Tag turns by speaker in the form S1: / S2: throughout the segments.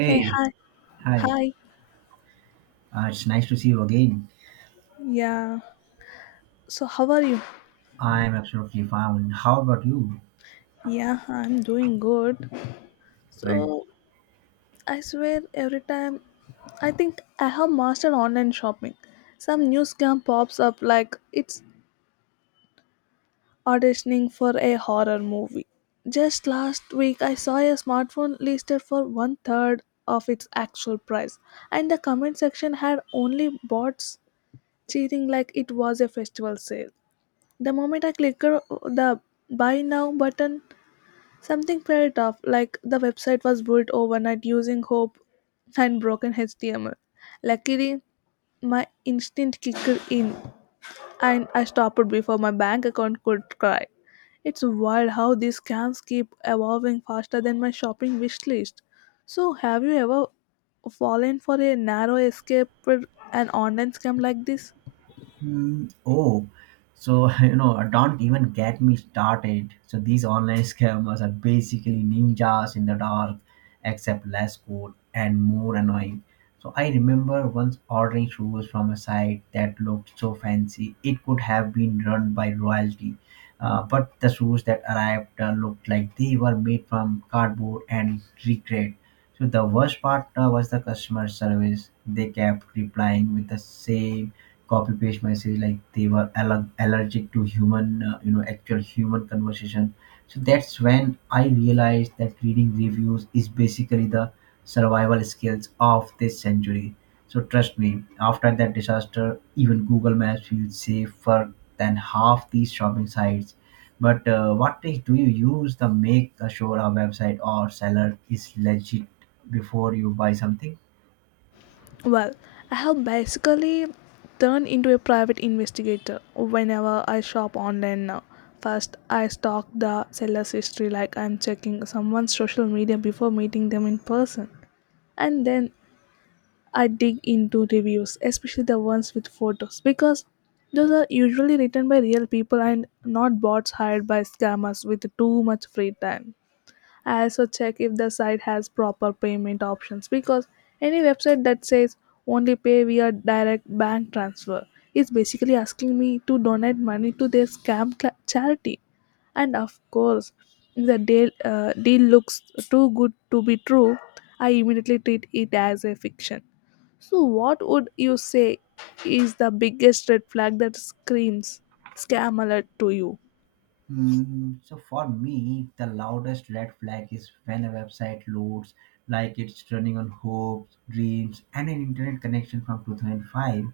S1: Hey, hi.
S2: hi.
S1: Hi.
S2: It's nice to see you again.
S1: Yeah. So, how are you?
S2: I'm absolutely fine. How about you?
S1: Yeah, I'm doing good.
S2: Right.
S1: So, I swear every time I think I have mastered online shopping. Some new scam pops up like it's auditioning for a horror movie. Just last week, I saw a smartphone listed for one third of its actual price, and the comment section had only bots cheating like it was a festival sale. The moment I clicked the buy now button, something felt off, like the website was built overnight using hope and broken HTML. Luckily, my instinct kicked in and I stopped before my bank account could cry. It's wild how these scams keep evolving faster than my shopping wish list. So, have you ever fallen for a narrow escape with an online scam like this?
S2: Mm, oh, so don't even get me started. So these online scammers are basically ninjas in the dark, except less cool and more annoying. So I remember once ordering shoes from a site that looked so fancy it could have been run by royalty, but the shoes that arrived looked like they were made from cardboard and regret. So the worst part was the customer service. They kept replying with the same copy paste message like they were allergic to human, actual human conversation. So that's when I realized that reading reviews is basically the survival skills of this century. So trust me, after that disaster, even Google Maps feels safer than half these shopping sites. But what tech do you use to make sure a website or seller is legit before you buy something?
S1: Well, I have basically turned into a private investigator whenever I shop online now. First, I stalk the seller's history like I'm checking someone's social media before meeting them in person. And then I dig into reviews, especially the ones with photos, because those are usually written by real people and not bots hired by scammers with too much free time. I also check if the site has proper payment options because any website that says only pay via direct bank transfer is basically asking me to donate money to their scam cla charity. And of course, if the deal looks too good to be true, I immediately treat it as a fiction. So, what would you say is the biggest red flag that screams scam alert to you?
S2: Mm, so for me, the loudest red flag is when a website loads like it's running on hopes, dreams, and an internet connection from 2005.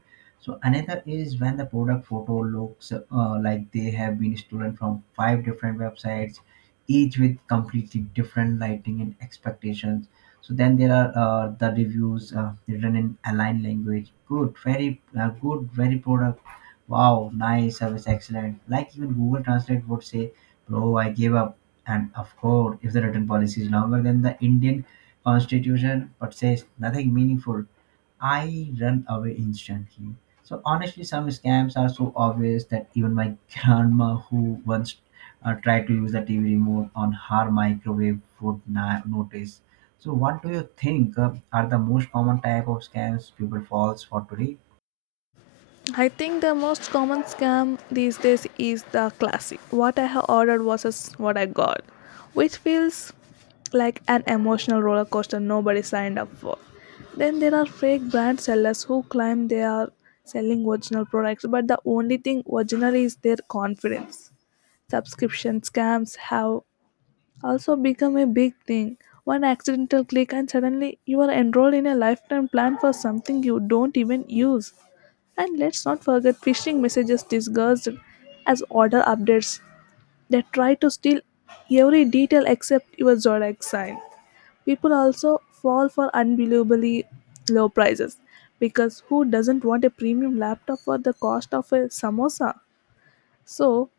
S2: So another is when the product photo looks like they have been stolen from five different websites, each with completely different lighting and expectations. So then there are the reviews written in aligned language. Good, very product. Wow, nice service, excellent. Like even Google Translate would say, "Bro, I gave up." And of course, if the written policy is longer than the Indian Constitution, but says nothing meaningful, I run away instantly. So honestly, some scams are so obvious that even my grandma, who once tried to use the TV remote on her microwave, would not notice. So, what do you think are the most common type of scams people falls for today?
S1: I think the most common scam these days is the classic. What I have ordered versus what I got, which feels like an emotional roller coaster nobody signed up for. Then there are fake brand sellers who claim they are selling original products, but the only thing original is their confidence. Subscription scams have also become a big thing. One accidental click, and suddenly you are enrolled in a lifetime plan for something you don't even use. And let's not forget phishing messages disguised as order updates that try to steal every detail except your zodiac sign. People also fall for unbelievably low prices because who doesn't want a premium laptop for the cost of a samosa? So,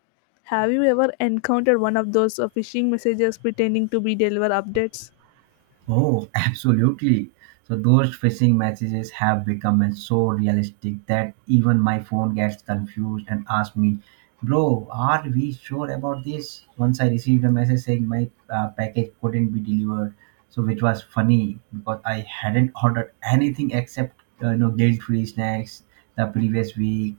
S1: have you ever encountered one of those phishing messages pretending to be deliver updates?
S2: Oh, absolutely. So those phishing messages have become so realistic that even my phone gets confused and asks me, "Bro, are we sure about this?" Once I received a message saying my package couldn't be delivered, so which was funny because I hadn't ordered anything except guilt-free snacks the previous week.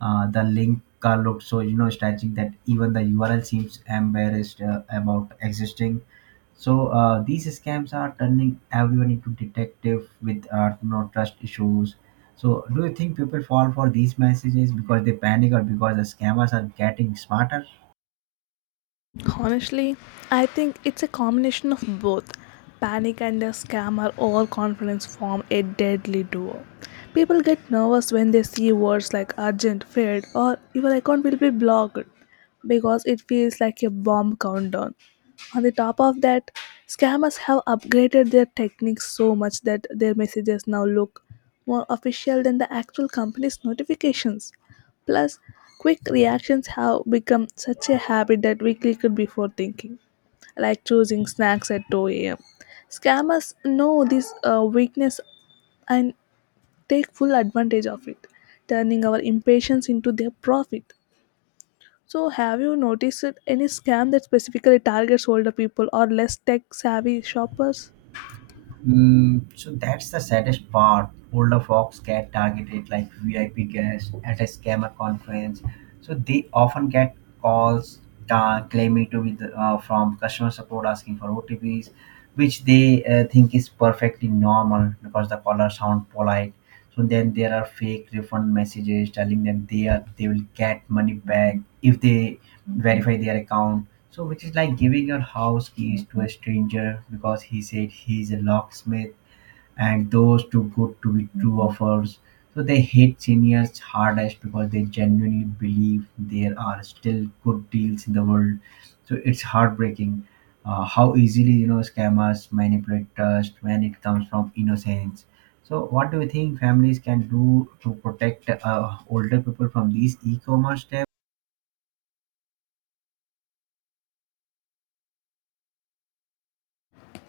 S2: The link looked so strategic that even the URL seems embarrassed about existing. So these scams are turning everyone into detective with no trust issues. So do you think people fall for these messages because they panic or because the scammers are getting smarter?
S1: Honestly, I think it's a combination of both. Panic and a scam or overconfidence form a deadly duo. People get nervous when they see words like urgent, failed, or your account will be blocked because it feels like a bomb countdown. On the top of that, scammers have upgraded their techniques so much that their messages now look more official than the actual company's notifications. Plus, quick reactions have become such a habit that we click it before thinking, like choosing snacks at 2 a.m. Scammers know this weakness and take full advantage of it, turning our impatience into their profit. So, have you noticed any scam that specifically targets older people or less tech savvy shoppers?
S2: Mm, so that's the saddest part. Older folks get targeted like VIP guests at a scammer conference. So they often get calls claiming to be from customer support asking for OTPs, which they think is perfectly normal because the caller sound polite. So then there are fake refund messages telling them they will get money back if they verify their account. So, which is like giving your house keys to a stranger because he said he's a locksmith, and those too good to be true offers. So, they hit seniors hardest because they genuinely believe there are still good deals in the world. So, it's heartbreaking how easily scammers manipulate trust when it comes from innocence. So, what do you think families can do to protect older people from these e commerce?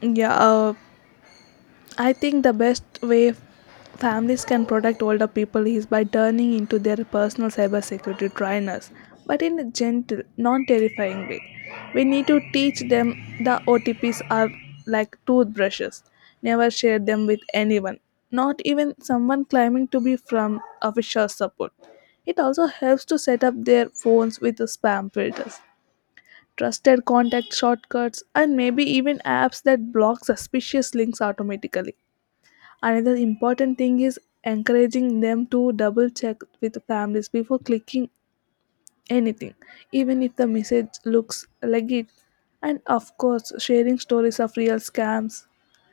S1: Yeah, uh, I think the best way families can protect older people is by turning into their personal cybersecurity trainers, but in a gentle, non terrifying way. We need to teach them the OTPs are like toothbrushes. Never share them with anyone, not even someone claiming to be from official support. It also helps to set up their phones with spam filters, trusted contact shortcuts, and maybe even apps that block suspicious links automatically. Another important thing is encouraging them to double check with families before clicking anything, even if the message looks legit. And of course, sharing stories of real scams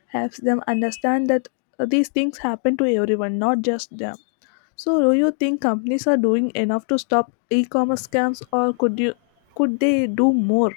S1: helps them understand that these things happen to everyone, not just them. So, do you think companies are doing enough to stop e-commerce scams, or could they do more?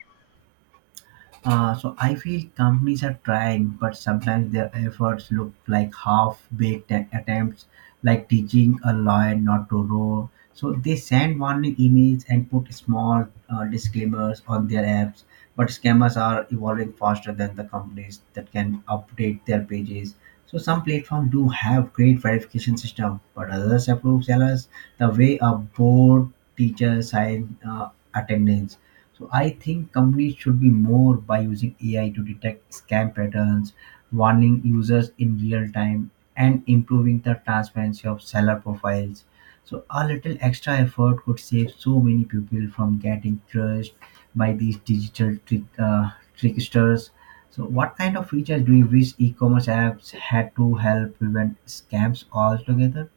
S2: So I feel companies are trying, but sometimes their efforts look like attempts, like teaching a lion not to roar. So they send warning emails and put small disclaimers on their apps. But scammers are evolving faster than the companies that can update their pages. So some platforms do have great verification system, but others approve sellers the way a board teacher sign attendance. So I think companies should be more by using AI to detect scam patterns, warning users in real time, and improving the transparency of seller profiles. So a little extra effort could save so many people from getting crushed by these tricksters. So what kind of features do you wish e-commerce apps had to help prevent scams altogether?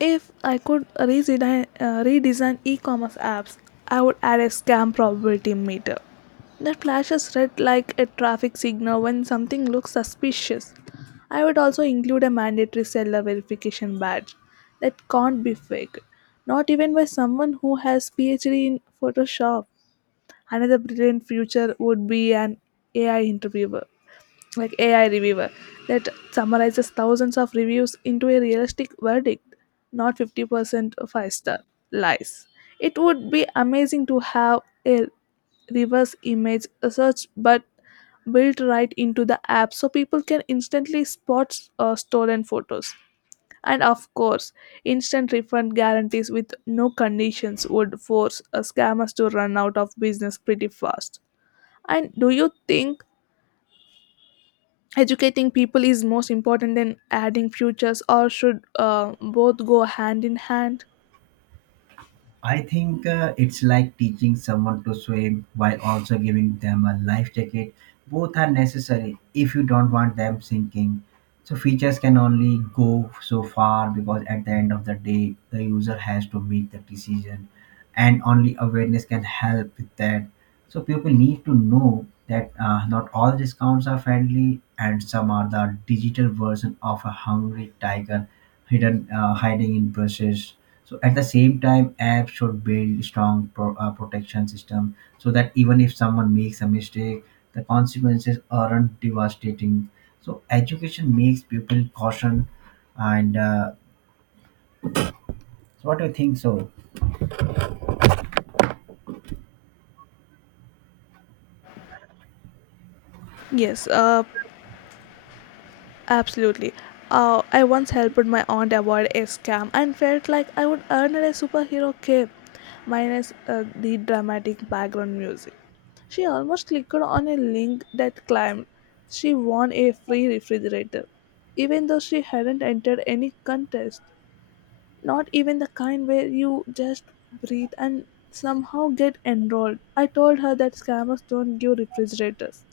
S1: If I could redesign e-commerce apps, I would add a scam probability meter that flashes red like a traffic signal when something looks suspicious. I would also include a mandatory seller verification badge that can't be faked, not even by someone who has PhD in Photoshop. Another brilliant future would be an AI interviewer like AI reviewer that summarizes thousands of reviews into a realistic verdict, not 50% five-star lies. It would be amazing to have a reverse image search but built right into the app so people can instantly spot stolen photos. And of course, instant refund guarantees with no conditions would force scammers to run out of business pretty fast. And do you think educating people is most important than adding futures or should both go hand in hand?
S2: I think it's like teaching someone to swim while also giving them a life jacket. Both are necessary if you don't want them sinking. So features can only go so far because at the end of the day, the user has to make the decision, and only awareness can help with that. So people need to know that not all discounts are friendly, and some are the digital version of a hungry tiger hidden hiding in bushes. So at the same time, apps should build protection system so that even if someone makes a mistake, the consequences aren't devastating. So education makes people caution. And so what do you think? So
S1: yes uh, Absolutely. I once helped my aunt avoid a scam and felt like I would earn her a superhero cape, minus the dramatic background music. She almost clicked on a link that claimed she won a free refrigerator, even though she hadn't entered any contest, not even the kind where you just breathe and somehow get enrolled. I told her that scammers don't give refrigerators.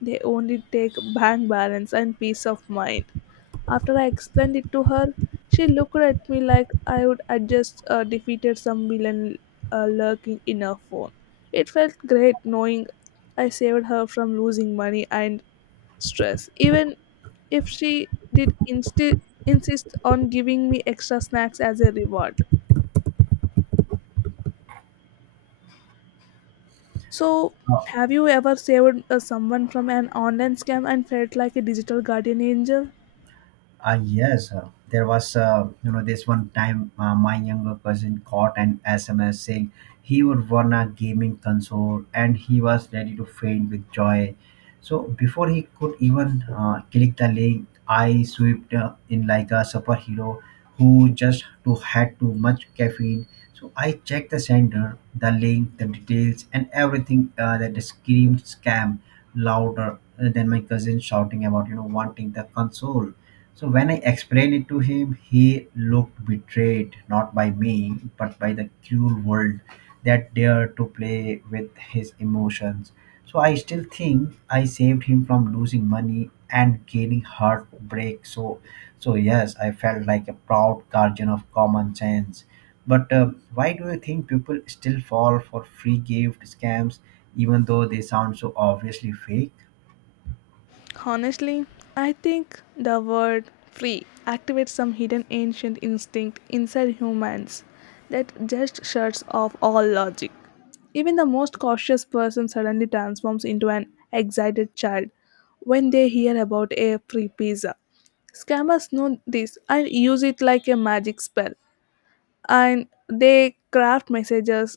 S1: They only take bank balance and peace of mind. After I explained it to her, she looked at me like I would had just defeated some villain lurking in her phone. It felt great knowing I saved her from losing money and stress, even if she did insist on giving me extra snacks as a reward. So,
S2: uh,
S1: have you ever saved someone from an online scam and felt like a digital guardian angel?
S2: ah yes, there was this one time my younger cousin caught an SMS saying he would won a gaming console and he was ready to faint with joy. So before he could even click the link, I swept in like a superhero who just too had too much caffeine. So I checked the sender, the link, the details, and everything that screamed scam louder than my cousin shouting about wanting the console. So when I explained it to him, he looked betrayed, not by me, but by the cruel world that dared to play with his emotions. So I still think I saved him from losing money and gaining heartbreak. So yes, I felt like a proud guardian of common sense. But why do you think people still fall for free gift scams, even though they sound so obviously fake?
S1: Honestly, I think the word free activates some hidden ancient instinct inside humans that just shuts off all logic. Even the most cautious person suddenly transforms into an excited child when they hear about a free pizza. Scammers know this and use it like a magic spell, and they craft messages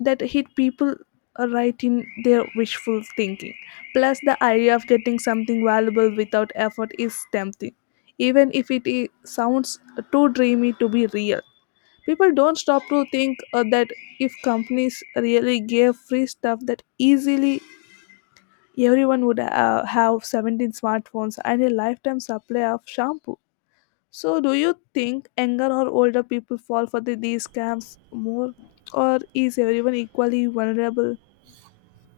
S1: that hit people right in their wishful thinking. Plus, the idea of getting something valuable without effort is tempting, even if sounds too dreamy to be real. People don't stop to think that if companies really gave free stuff that easily, everyone would have 17 smartphones and a lifetime supply of shampoo. So, do you think younger or older people fall for these scams more, or is everyone equally vulnerable?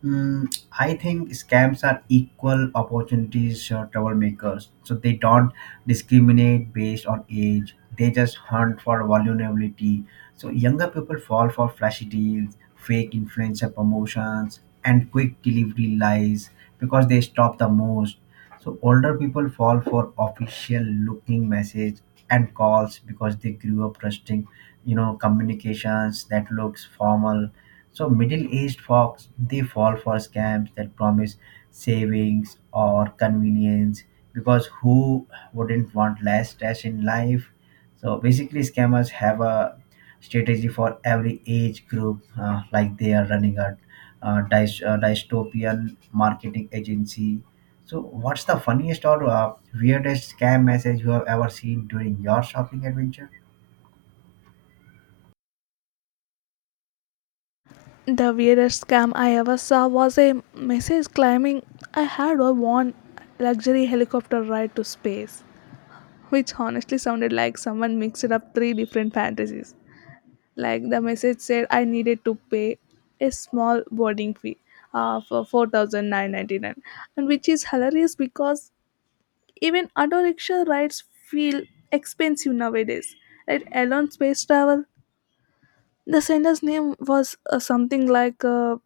S2: Mm, I think scams are equal opportunities troublemakers. So they don't discriminate based on age. They just hunt for vulnerability. So younger people fall for flashy deals, fake influencer promotions, and quick delivery lies because they stop the most. So older people fall for official looking message and calls because they grew up trusting, communications that looks formal. So Middle East folks they fall for scams that promise savings or convenience because who wouldn't want less stress in life? So basically, scammers have a strategy for every age group, like they are running a dystopian marketing agency. So, what's the funniest or weirdest scam message you have ever seen during your shopping adventure?
S1: The weirdest scam I ever saw was a message claiming I had a one luxury helicopter ride to space, which honestly sounded like someone mixed up three different fantasies. Like the message said, I needed to pay a small boarding fee for 4999, and which is hilarious because even auto rickshaw rides feel expensive nowadays. Right? Elon Space Travel, the sender's name was something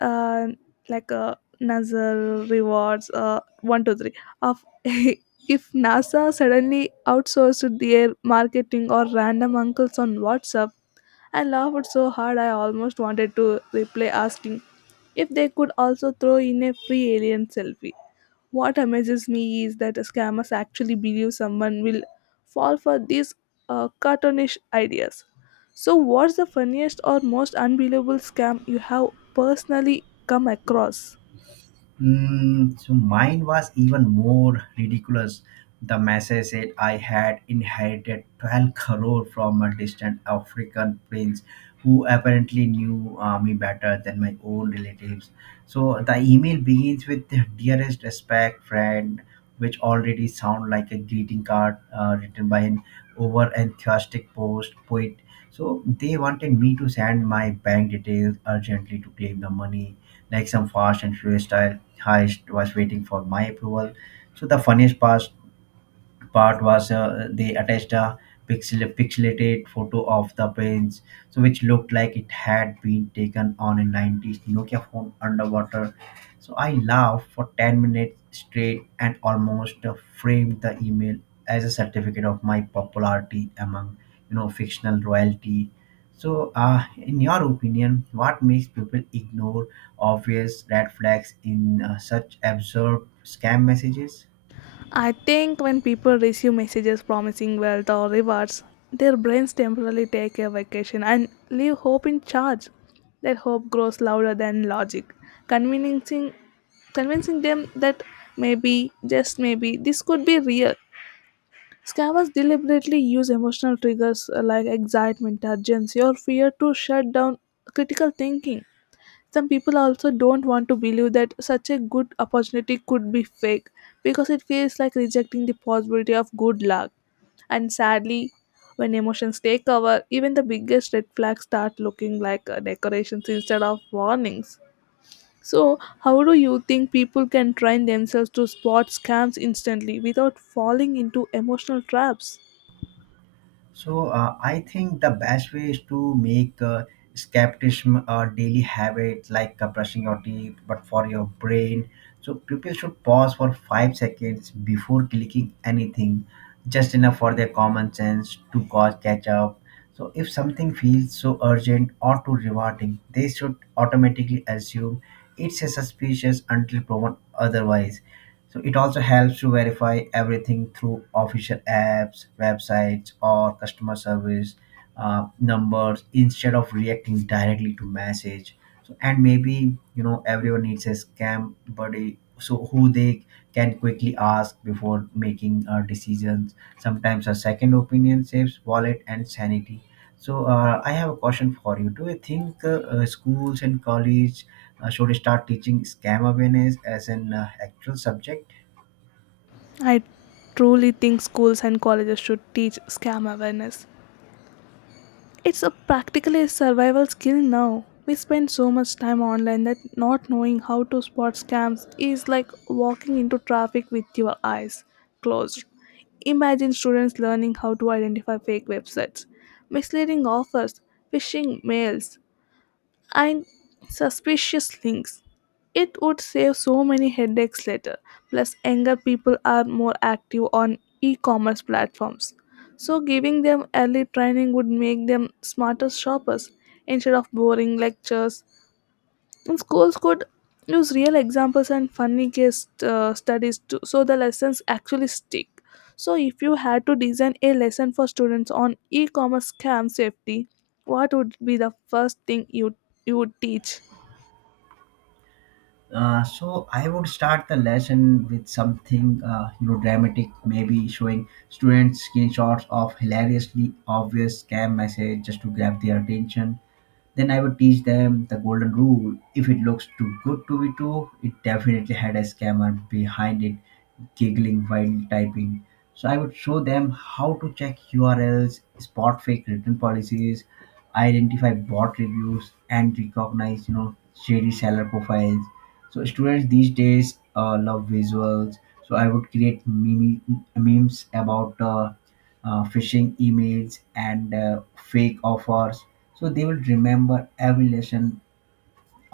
S1: uh, like NASA rewards 1 2 3. Of if NASA suddenly outsourced their marketing or random uncles on WhatsApp, I laughed so hard I almost wanted to reply asking if they could also throw in a free alien selfie. What amazes me is that scammers actually believe someone will fall for these cartoonish ideas. So, what's the funniest or most unbelievable scam you have personally come across?
S2: Mm, so mine was even more ridiculous. The message said I had inherited 12 crore from a distant African prince who apparently knew me better than my own relatives. So the email begins with dearest respect friend, which already sound like a greeting card written by an over enthusiastic post poet. So they wanted me to send my bank details urgently to claim the money like some fast and furious style I was waiting for my approval. So the funniest part part was they attached a pixelated photo of the prince, so which looked like it had been taken on a 90s Nokia phone underwater. So I laughed for 10 minutes straight and almost framed the email as a certificate of my popularity among fictional royalty. So, in your opinion, what makes people ignore obvious red flags in such absurd scam messages?
S1: I think when people receive messages promising wealth or rewards, their brains temporarily take a vacation and leave hope in charge. Their hope grows louder than logic, convincing, convincing them that maybe, just maybe, this could be real. Scammers deliberately use emotional triggers like excitement, urgency, or fear to shut down critical thinking. Some people also don't want to believe that such a good opportunity could be fake because it feels like rejecting the possibility of good luck. And sadly, when emotions take over, even the biggest red flags start looking like decorations instead of warnings. So, how do you think people can train themselves to spot scams instantly without falling into emotional traps?
S2: So I think the best way is to make skepticism a daily habit, like brushing your teeth, but for your brain. So people should pause for 5 seconds before clicking anything, just enough for their common sense to cause catch up. So if something feels so urgent or too rewarding, they should automatically assume it's a suspicious until proven otherwise. So it also helps to verify everything through official apps, websites, or customer service numbers instead of reacting directly to message. So, and maybe everyone needs a scam buddy, so who they can quickly ask before making a decision. Sometimes a second opinion saves wallet and sanity. So I have a question for you. Do you think schools and college should start teaching scam awareness as an actual subject?
S1: I truly think schools and colleges should teach scam awareness. It's a practically a survival skill now. We spend so much time online that not knowing how to spot scams is like walking into traffic with your eyes closed. Imagine students learning how to identify fake websites, misleading offers, phishing mails, and suspicious links. It would save so many headaches later. Plus, younger people are more active on e commerce platforms. So, giving them early training would make them smarter shoppers instead of boring lectures, and schools could use real examples and funny case studies to, so the lessons actually stick. So, if you had to design a lesson for students on e commerce scam safety, what would be the first thing you would teach?
S2: So I would start the lesson with something dramatic, maybe showing students screenshots of hilariously obvious scam message just to grab their attention. Then I would teach them the golden rule: if it looks too good to be true, it definitely had a scammer behind it, giggling while typing. So I would show them how to check URLs, spot fake return policies, identify bot reviews, and recognize shady seller profiles. So students these days love visuals. So I would create memes about phishing emails and fake offers. So they will remember every lesson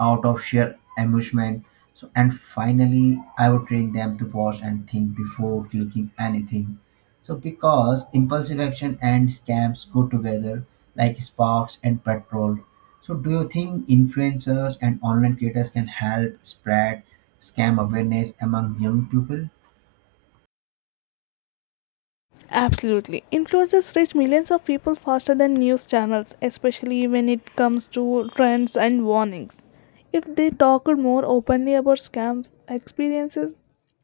S2: out of sheer amusement. So, and finally, I would train them to pause and think before clicking anything. So, because impulsive action and scams go together like sparks and petrol. So, do you think influencers and online creators can help spread scam awareness among young people?
S1: Absolutely. Influencers reach millions of people faster than news channels, especially when it comes to trends and warnings. If they talked more openly about scams, experiences,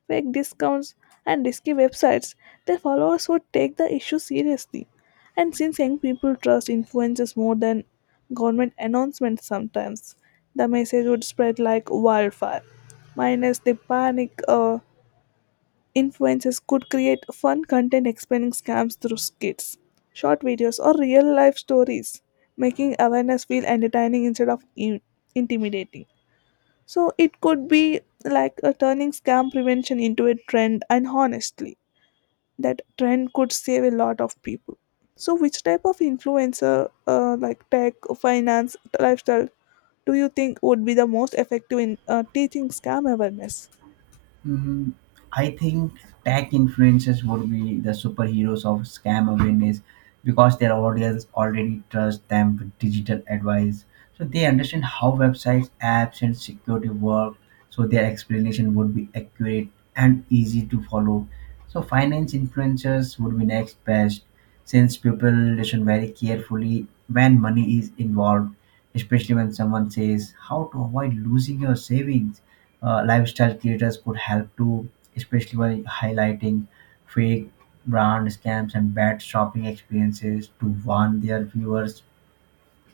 S1: fake discounts, and risky websites, their followers would take the issue seriously. And since young people trust influencers more than government announcements sometimes, the message would spread like wildfire. Minus the panic influencers could create fun content explaining scams through skits, short videos, or real life stories, making awareness feel entertaining instead of intimidating. So it could be like a turning scam prevention into a trend, and honestly, that trend could save a lot of people. So, which type of influencer, like tech, finance, lifestyle, do you think would be the most effective in teaching scam awareness?
S2: Mm, I think tech influencers would be the superheroes of scam awareness because their audience already trusts them with digital advice. So they understand how websites, apps, and security work. So their explanation would be accurate and easy to follow. So finance influencers would be next best, since people listen very carefully when money is involved, especially when someone says how to avoid losing your savings. Lifestyle creators could help too, especially by highlighting fake brand scams and bad shopping experiences to warn their viewers.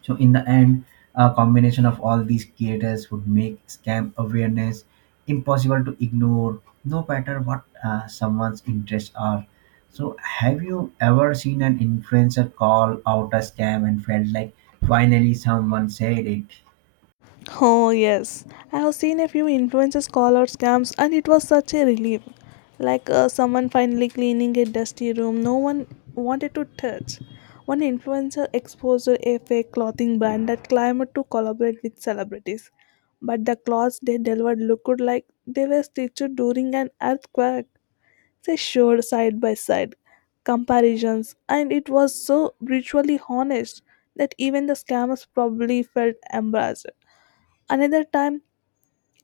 S2: So, in the end, a combination of all these creators would make scam awareness impossible to ignore, no matter what someone's interests are. So, have you ever seen an influencer call out a scam and felt like finally someone said it?
S1: Oh, yes. I have seen a few influencers call out scams, and it was such a relief. Like someone finally cleaning a dusty room no one wanted to touch. One influencer exposed a fake clothing brand that claimed to collaborate with celebrities. But the clothes they delivered looked like they were stitched during an earthquake. They showed side by side comparisons, and it was so brutally honest that even the scammers probably felt embarrassed. Another time,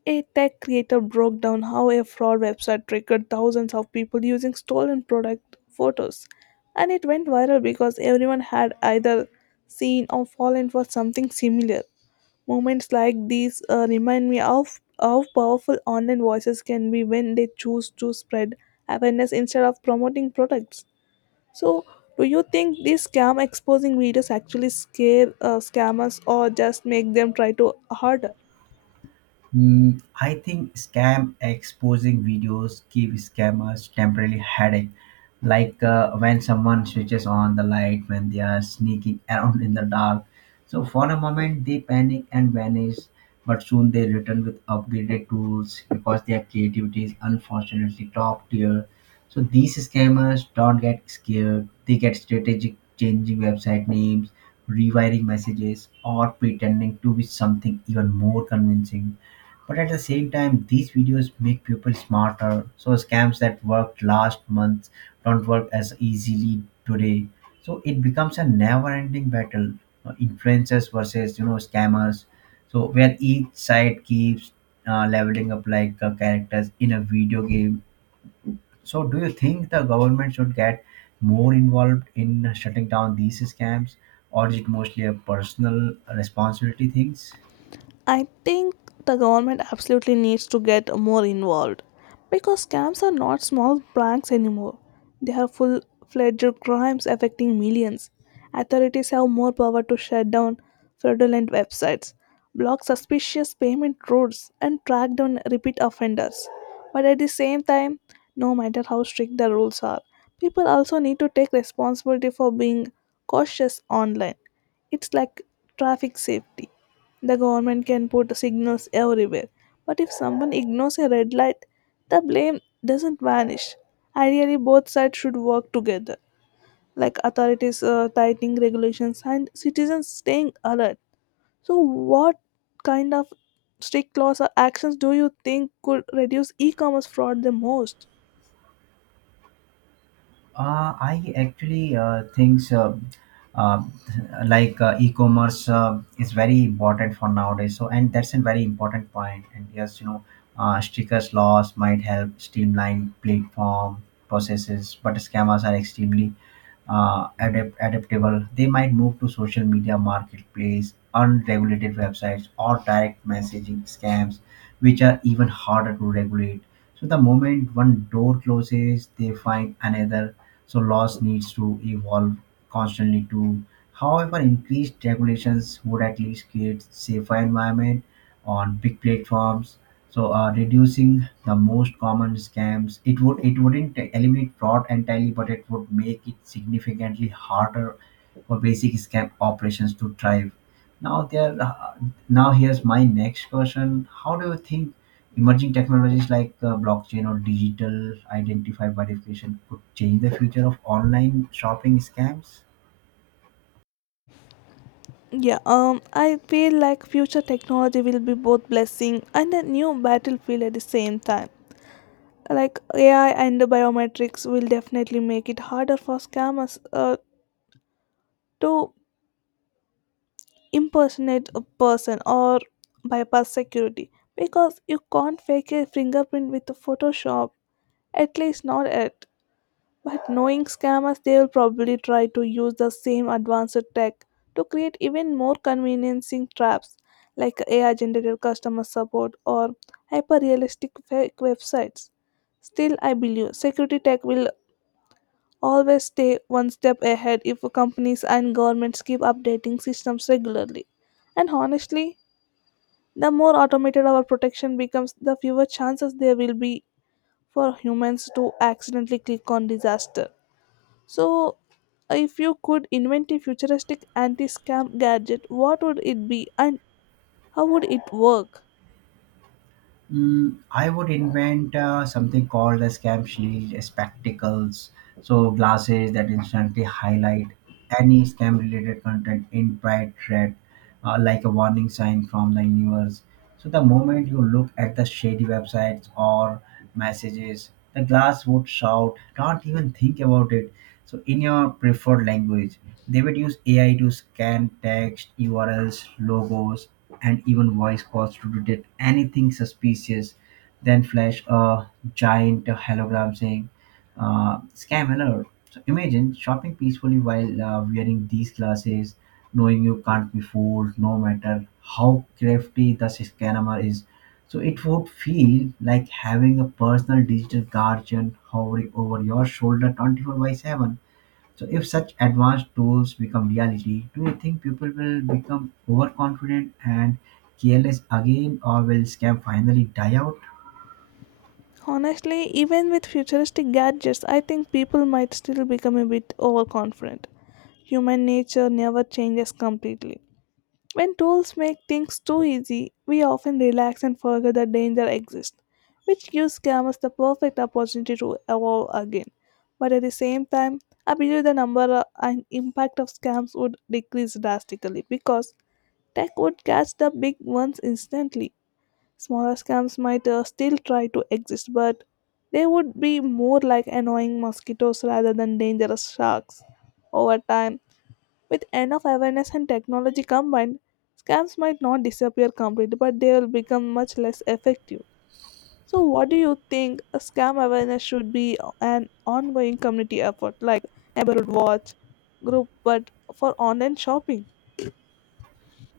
S1: a tech creator broke down how a fraud website triggered thousands of people using stolen product photos, and it went viral because everyone had either seen or fallen for something similar. Moments like these remind me of how powerful online voices can be when they choose to spread awareness instead of promoting products. So, do you think these scam exposing videos actually scare scammers or just make them try to harder?
S2: Mm, I think scam exposing videos give scammers temporary headache, like when someone switches on the light when they are sneaking around in the dark. So for a moment they panic and vanish, but soon they return with upgraded tools because their creativity is unfortunately top tier. So these scammers don't get scared; they get strategic, changing website names, rewiring messages, or pretending to be something even more convincing. But at the same time, these videos make people smarter. So scams that worked last month don't work as easily today. So it becomes a never-ending battle, influencers versus you know scammers. So where each side keeps leveling up like characters in a video game. So do you think the government should get more involved in shutting down these scams, or is it mostly a personal responsibility things?
S1: I think the government absolutely needs to get more involved because scams are not small pranks anymore. They are full fledged crimes affecting millions. Authorities have more power to shut down fraudulent websites, block suspicious payment routes, and track down repeat offenders. But at the same time, no matter how strict the rules are, people also need to take responsibility for being cautious online. It's like traffic safety, the government can put signals everywhere, but if someone ignores a red light, the blame doesn't vanish. Ideally, both sides should work together, like authorities tightening regulations and citizens staying alert. So, what kind of strict laws or actions do you think could reduce e-commerce fraud the most?
S2: I actually think uh, e-commerce is very important for nowadays. So, and that's a very important point. And yes, you know, stickers laws might help streamline platform processes, but scammers are extremely adaptable. They might move to social media marketplace, unregulated websites, or direct messaging scams, which are even harder to regulate. So the moment one door closes, they find another. So laws needs to evolve constantly too. However, increased regulations would at least create safer environment on big platforms. So reducing the most common scams, it wouldn't eliminate fraud entirely, but it would make it significantly harder for basic scam operations to thrive. Now there, uh, now here's my next question. How do you think emerging technologies like blockchain or digital identity verification could change the future of online shopping scams?
S1: Yeah, I feel like future technology will be both blessing and a new battlefield at the same time. Like AI and the biometrics will definitely make it harder for scammers to impersonate a person or bypass security because you can't fake a fingerprint with Photoshop, at least not yet. But knowing scammers, they will probably try to use the same advanced tech to create even more conveniencing traps like AI generated customer support or hyper realistic fake websites. Still, I believe security tech will always stay one step ahead if companies and governments keep updating systems regularly. And honestly, the more automated our protection becomes, the fewer chances there will be for humans to accidentally click on disaster. So, if you could invent a futuristic anti scam gadget, what would it be and how would it work?
S2: Mm, I would invent something called a scam shield, spectacles, so glasses that instantly highlight any scam related content in bright red, like a warning sign from the universe. So the moment you look at the shady websites or messages, the glass would shout, "Don't even think about it." So, in your preferred language, they would use AI to scan text, URLs, logos, and even voice calls to detect anything suspicious, then flash a giant hologram saying, scam alert. So imagine shopping peacefully while wearing these glasses, knowing you can't be fooled no matter how crafty the scammer is. So it would feel like having a personal digital guardian hovering over your shoulder 24 by 7. So, if such advanced tools become reality, do you think people will become overconfident and careless again, or will scam finally die out?
S1: Honestly, even with futuristic gadgets, I think people might still become a bit overconfident. Human nature never changes completely. When tools make things too easy, we often relax and forget that danger exists, which gives scammers the perfect opportunity to evolve again. But at the same time, I believe the number and impact of scams would decrease drastically because tech would catch the big ones instantly. Smaller scams might still try to exist, but they would be more like annoying mosquitoes rather than dangerous sharks. Over time, with enough awareness and technology combined, scams might not disappear completely, but they will become much less effective. So, what do you think a scam awareness should be an ongoing community effort like neighborhood watch group, but for online shopping?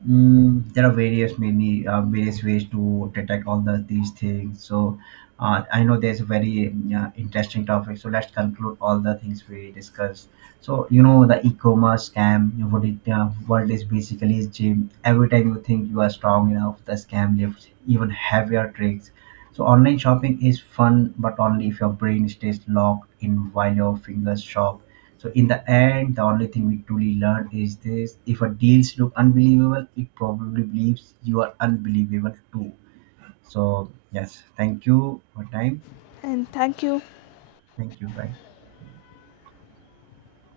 S2: There are various ways to detect all the these things. So I know there's a very interesting topic. So let's conclude all the things we discussed. So you know the e-commerce scam. You know, what it world is basically is gym. Every time you think you are strong enough, the scam lifts even heavier tricks. So online shopping is fun, but only if your brain stays locked in while your fingers shop. So in the end, the only thing we truly learn is this: if a deals look unbelievable, it probably believes you are unbelievable too. So yes, thank you for time.
S1: And thank you.
S2: Thank you. Bye.